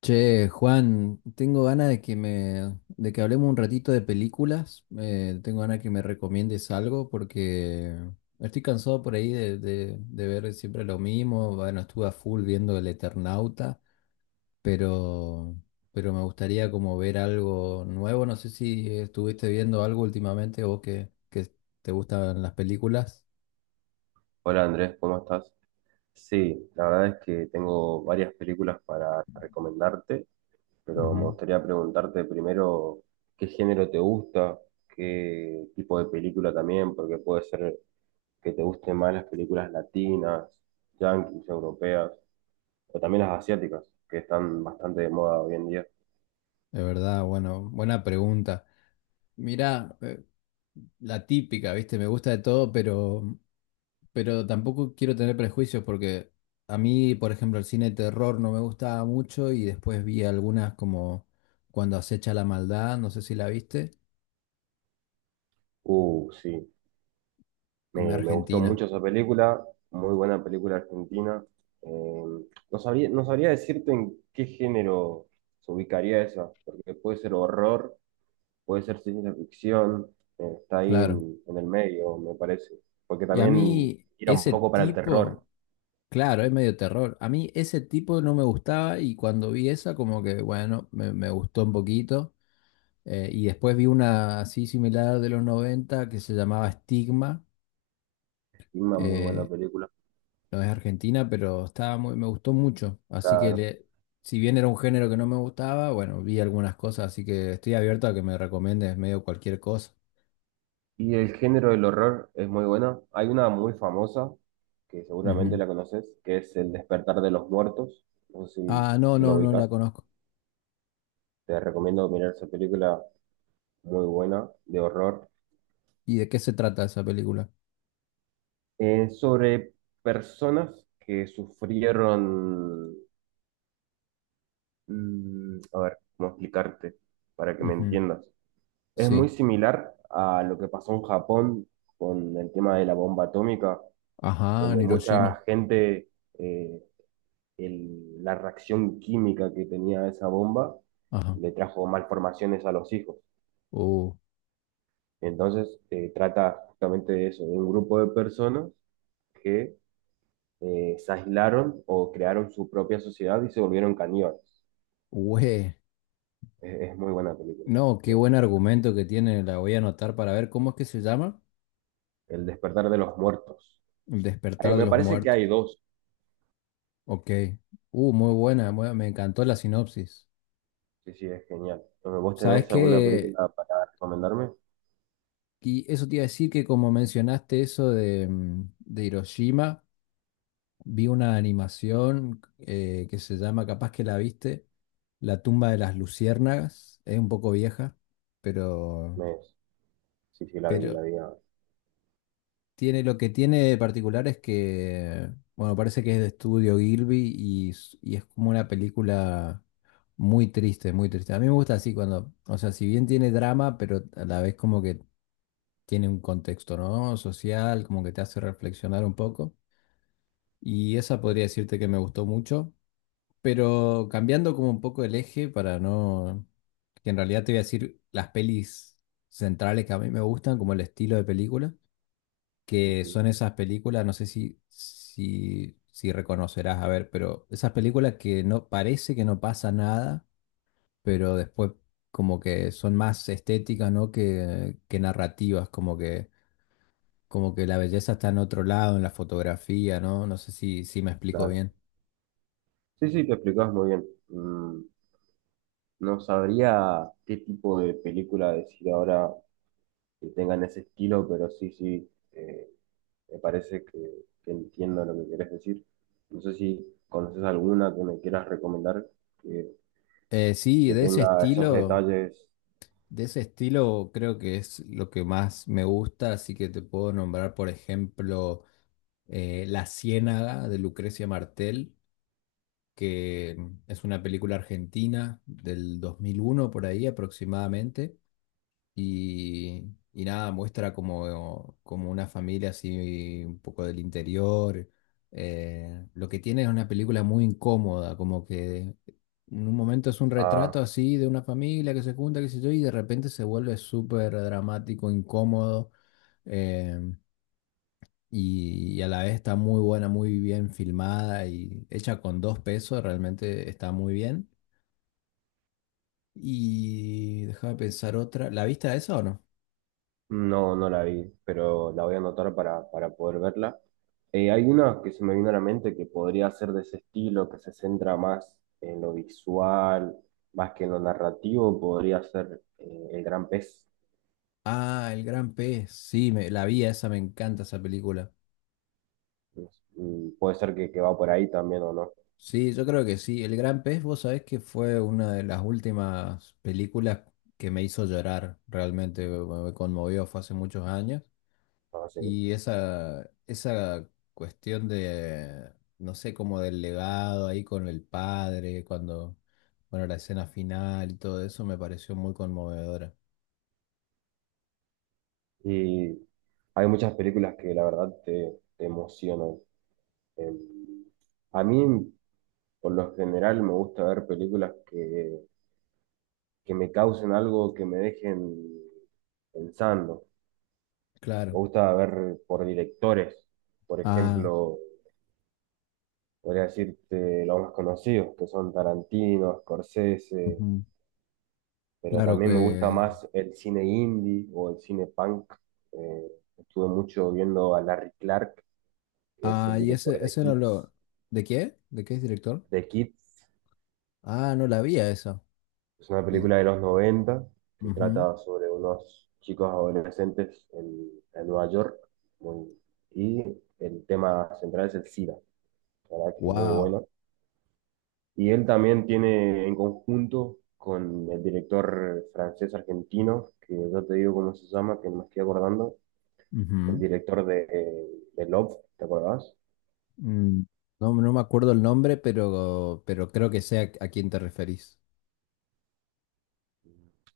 Che, Juan, tengo ganas de que hablemos un ratito de películas. Tengo ganas de que me recomiendes algo porque estoy cansado por ahí de ver siempre lo mismo. Bueno, estuve a full viendo El Eternauta, pero, pero me gustaría como ver algo nuevo. No sé si estuviste viendo algo últimamente o que te gustan las películas. Hola Andrés, ¿cómo estás? Sí, la verdad es que tengo varias películas para recomendarte, pero me Ujú. gustaría preguntarte primero qué género te gusta, qué tipo de película también, porque puede ser que te gusten más las películas latinas, yanquis, europeas, o también las asiáticas, que están bastante de moda hoy en día. De verdad, bueno, buena pregunta. Mirá, la típica, ¿viste? Me gusta de todo, pero tampoco quiero tener prejuicios porque a mí, por ejemplo, el cine de terror no me gustaba mucho y después vi algunas como Cuando acecha la maldad, no sé si la viste, Sí. una Me gustó argentina, mucho esa película, muy buena película argentina. Eh, no sabría decirte en qué género se ubicaría esa, porque puede ser horror, puede ser ciencia ficción, está ahí claro. En el medio, me parece. Porque Y a también mí tira un ese poco para el terror, tipo, claro, es medio terror, a mí ese tipo no me gustaba y cuando vi esa como que, bueno, me gustó un poquito. Y después vi una así similar de los 90 que se llamaba Estigma. y una muy buena eh, película, no es argentina, pero estaba muy, me gustó mucho. Claro. Si bien era un género que no me gustaba, bueno, vi algunas cosas, así que estoy abierto a que me recomiendes medio cualquier cosa. Y el género del horror es muy buena. Hay una muy famosa, que seguramente Ujú. la conoces, que es El despertar de los muertos. No sé si, Ah, no, si lo no, no la ubicas. conozco. Te recomiendo mirar esa película muy buena de horror. ¿Y de qué se trata esa película? Sobre personas que sufrieron... a ver, cómo explicarte para que me Ujú. entiendas. Es muy Sí. similar a lo que pasó en Japón con el tema de la bomba atómica, Ajá, en donde Hiroshima. mucha gente, eh, la reacción química que tenía esa bomba Ajá. le trajo malformaciones a los hijos. Uh, Entonces, trata justamente de eso, de un grupo de personas que se aislaron o crearon su propia sociedad y se volvieron caníbales. güey. Es muy buena película. No, qué buen La recomiendo. argumento que tiene. La voy a anotar para ver cómo es que se llama. El despertar de los muertos. El Ay, despertar de me los parece que hay muertos. dos. Ok. Muy buena, me encantó la sinopsis. Sí, sí, es genial. Entonces, ¿vos ¿Sabes tenés alguna qué? película para recomendarme? Y eso te iba a decir que como mencionaste eso de, de Hiroshima, vi una animación que se llama, capaz que la viste, La tumba de las luciérnagas. Es un poco vieja, pero, Me, sí, sí, la vi, la pero vi. Ah, Tiene, lo que tiene de particular es que, bueno, parece que es de estudio Gilby y es como una película muy triste, muy triste. A mí me gusta así cuando, o sea, si bien tiene drama, pero a la vez como que tiene un contexto, ¿no? Social, como que te hace reflexionar un poco. Y esa podría decirte que me gustó mucho, pero cambiando como un poco el eje para no, que en realidad te voy a decir las pelis centrales que a mí me gustan, como el estilo de película que ujú, son esas películas, no sé si reconocerás, a ver, pero esas películas que no parece que no pasa nada, pero después como que son más estéticas, ¿no? Que narrativas, como que la belleza está en otro lado, en la fotografía, ¿no? No sé si me explico claro. bien. Sí, sí, te explicabas muy bien. No sabría qué tipo de película decir ahora que tengan ese estilo, pero sí, sí. Me parece que entiendo lo que querés decir. No sé si conoces alguna que me quieras recomendar que, Sí, que tenga esos detalles. de ese estilo creo que es lo que más me gusta, así que te puedo nombrar, por ejemplo, La Ciénaga de Lucrecia Martel que es una película argentina del 2001 por ahí aproximadamente. Y, y nada, muestra como una familia así un poco del interior. Lo que tiene es una película muy incómoda, como que en un momento es un retrato Ah, así de una familia que se junta, qué sé yo, y de repente se vuelve súper dramático, incómodo. Em, y a la vez está muy buena, muy bien filmada y hecha con dos pesos, realmente está muy bien. Y déjame pensar otra. ¿La viste a esa o no? no, no la vi, pero la voy a anotar para poder verla. Hay una que se me vino a la mente que podría ser de ese estilo, que se centra más en lo visual, más que en lo narrativo, podría ser El Gran Pez. Ah, El Gran Pez. Sí, la vi a esa, me encanta esa película. Puede ser que va por ahí también o no. Sí, yo creo que sí. El Gran Pez, vos sabés que fue una de las últimas películas que me hizo llorar realmente, me conmovió, fue hace muchos años. No sé, Y esa cuestión de, no sé, como del legado ahí con el padre, cuando, bueno, la escena final y todo eso me pareció muy conmovedora. y hay muchas películas que la verdad te, te emocionan. Em, a mí, por lo general, me gusta ver películas que me causen algo, que me dejen pensando. Me Claro. gusta ver por directores, por Ah, ejemplo, podría decirte los más conocidos, que son Tarantino, Scorsese, ujú. pero Claro también me gusta que... más el cine indie o el cine punk. Eh, estuve mucho viendo a Larry Clark, que es Ah, el y director ese, de ese no Kids. lo... ¿De qué? ¿De qué es director? The Kids Ah, no la vi a esa. es una película de los 90 que trata sobre unos chicos adolescentes en Nueva York muy- y el tema central es el SIDA, la verdad que es muy Wow. bueno. Y él también tiene en conjunto con el director francés-argentino, que yo te digo cómo se llama, que no me estoy acordando, el director de Love, ¿te acordás? No, no me acuerdo el nombre, pero creo que sé a quién te referís.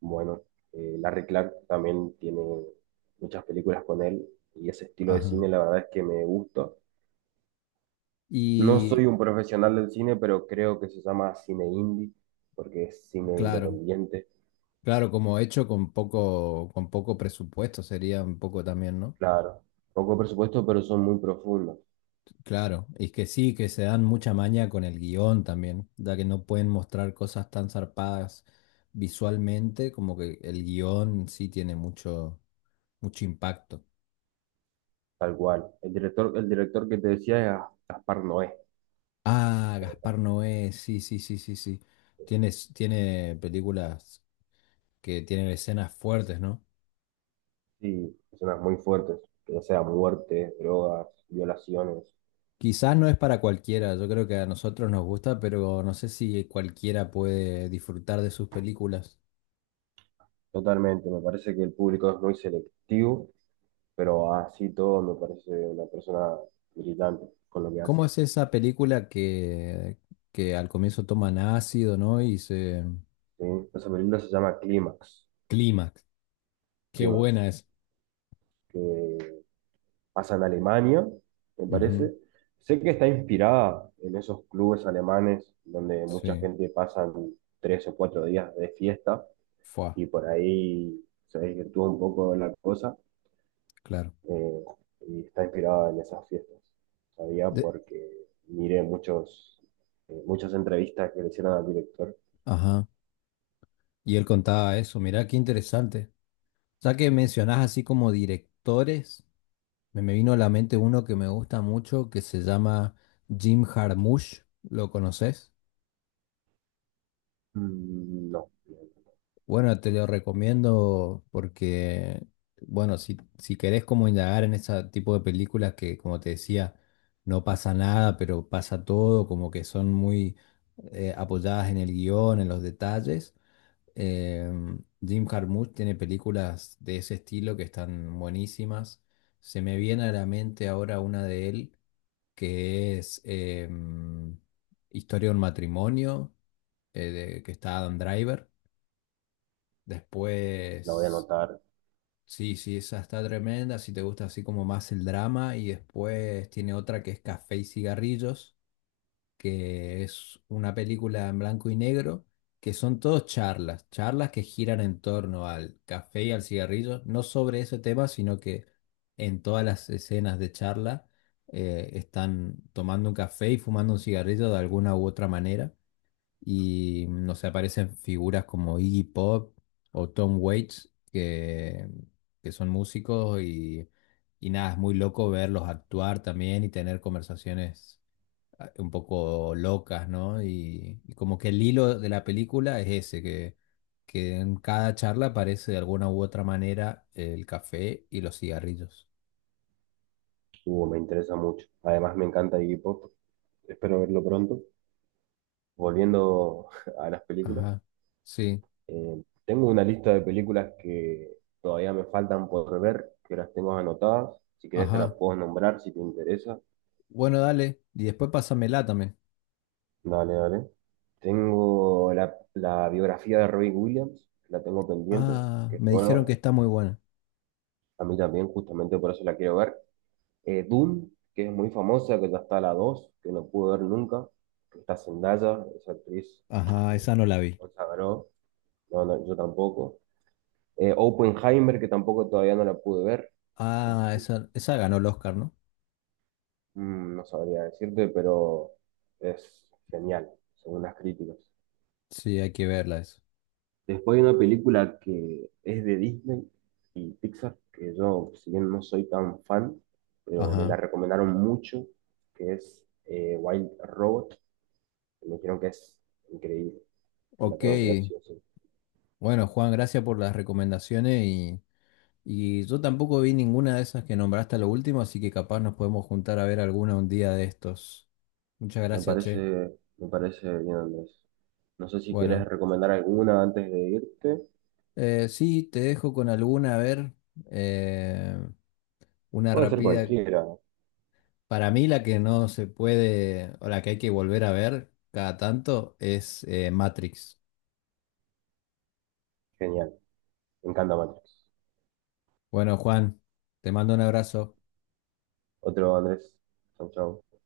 Bueno, Larry Clark también tiene muchas películas con él y ese estilo de cine Ajá. la verdad es que me gusta. No soy Y un profesional del cine, pero creo que se llama cine indie porque es cine claro. independiente. Claro, como hecho con poco presupuesto sería un poco también, ¿no? Claro, poco presupuesto, pero son muy profundos, Claro, y que sí, que se dan mucha maña con el guión también, ya que no pueden mostrar cosas tan zarpadas visualmente, como que el guión sí tiene mucho, mucho impacto. tal cual. El director que te decía es Gaspar Noé. Ah, Gaspar Noé, sí, sí, sí, sí, sí. Tiene, tiene películas que tienen escenas fuertes, ¿no? Sí, escenas muy fuertes, ya sea muerte, drogas, violaciones. Quizás no es para cualquiera, yo creo que a nosotros nos gusta, pero no sé si cualquiera puede disfrutar de sus películas. Totalmente, me parece que el público es muy selectivo pero así todo me parece una persona brillante con lo que hace. ¿Cómo es esa película que al comienzo toman ácido, ¿no? Y se... ¿Sí? O sea, se llama Clímax, Clímax. Qué Clímax, buena es. que pasa en Alemania, me Ujú. parece. Sé que está inspirada en esos clubes alemanes donde mucha Sí. gente pasa tres o cuatro días de fiesta Fue, y por ahí se desvirtúa un poco la cosa claro. eh, y está inspirada en esas fiestas. Sabía De- porque miré muchos, muchas entrevistas que le hicieron al director. Ajá. Y él contaba eso. Mirá, qué interesante. Ya que mencionás así como directores, me vino a la mente uno que me gusta mucho que se llama Jim Jarmusch. ¿Lo conoces? No, Bueno, te lo recomiendo porque, bueno, si querés como indagar en ese tipo de películas que, como te decía, no pasa nada, pero pasa todo, como que son muy apoyadas en el guión, en los detalles. eh, Jim Jarmusch tiene películas de ese estilo que están buenísimas. Se me viene a la mente ahora una de él que es Historia de un matrimonio, que está Adam Driver. la voy a Después anotar. sí, sí, esa está tremenda, si te gusta así como más el drama y después tiene otra que es Café y Cigarrillos, que es una película en blanco y negro, que son todos charlas, charlas que giran en torno al café y al cigarrillo, no sobre ese tema, sino que en todas las escenas de charla están tomando un café y fumando un cigarrillo de alguna u otra manera. Y no sé, aparecen figuras como Iggy Pop o Tom Waits, que son músicos y nada, es muy loco verlos actuar también y tener conversaciones un poco locas, ¿no? Y como que el hilo de la película es ese, que en cada charla aparece de alguna u otra manera el café y los cigarrillos. Hugo, me interesa mucho. Además, me encanta Iggy Pop. Espero verlo pronto. Volviendo a las películas, Ajá, sí, tengo una lista de películas que todavía me faltan por ver, que las tengo anotadas. Si querés, te las ajá. puedo nombrar si te interesa. Bueno, dale, y después pásamela también. Dale, dale. Tengo la, la biografía de Robbie Williams, que la tengo pendiente, Ah, que es me dijeron nueva. que está muy buena. A mí también, justamente por eso la quiero ver. Dune, que es muy famosa, que ya está la 2, que no pude ver nunca. Que está Zendaya, esa actriz Ajá, eh, esa no la vi. consagró, no, no, yo tampoco. Oppenheimer, que tampoco todavía no la pude ver. No Ah, sé si- esa ganó el Oscar, ¿no? No sabría decirte, pero es genial, según las críticas. Sí, hay que verla eso. Después hay una película que es de Disney y Pixar, que yo, si bien no soy tan fan, pero me Ajá. la recomendaron mucho, que es Wild Robot. Me dijeron que es increíble, que la Ok. tengo que ver sí o sí. Bueno, Juan, gracias por las recomendaciones y yo tampoco vi ninguna de esas que nombraste a lo último, así que capaz nos podemos juntar a ver alguna un día de estos. Muchas Me gracias, parece, che. me parece bien, Andrés. No sé si querés Bueno, recomendar alguna antes de irte. Sí, te dejo con alguna, a ver, eh, una Puede ser rápida. cualquiera. Para mí la que no se puede, o la que hay que volver a ver cada tanto es Matrix. Genial. Me encanta Matrix. Bueno, Juan, te mando un abrazo. Otro, Andrés. Chau, chau.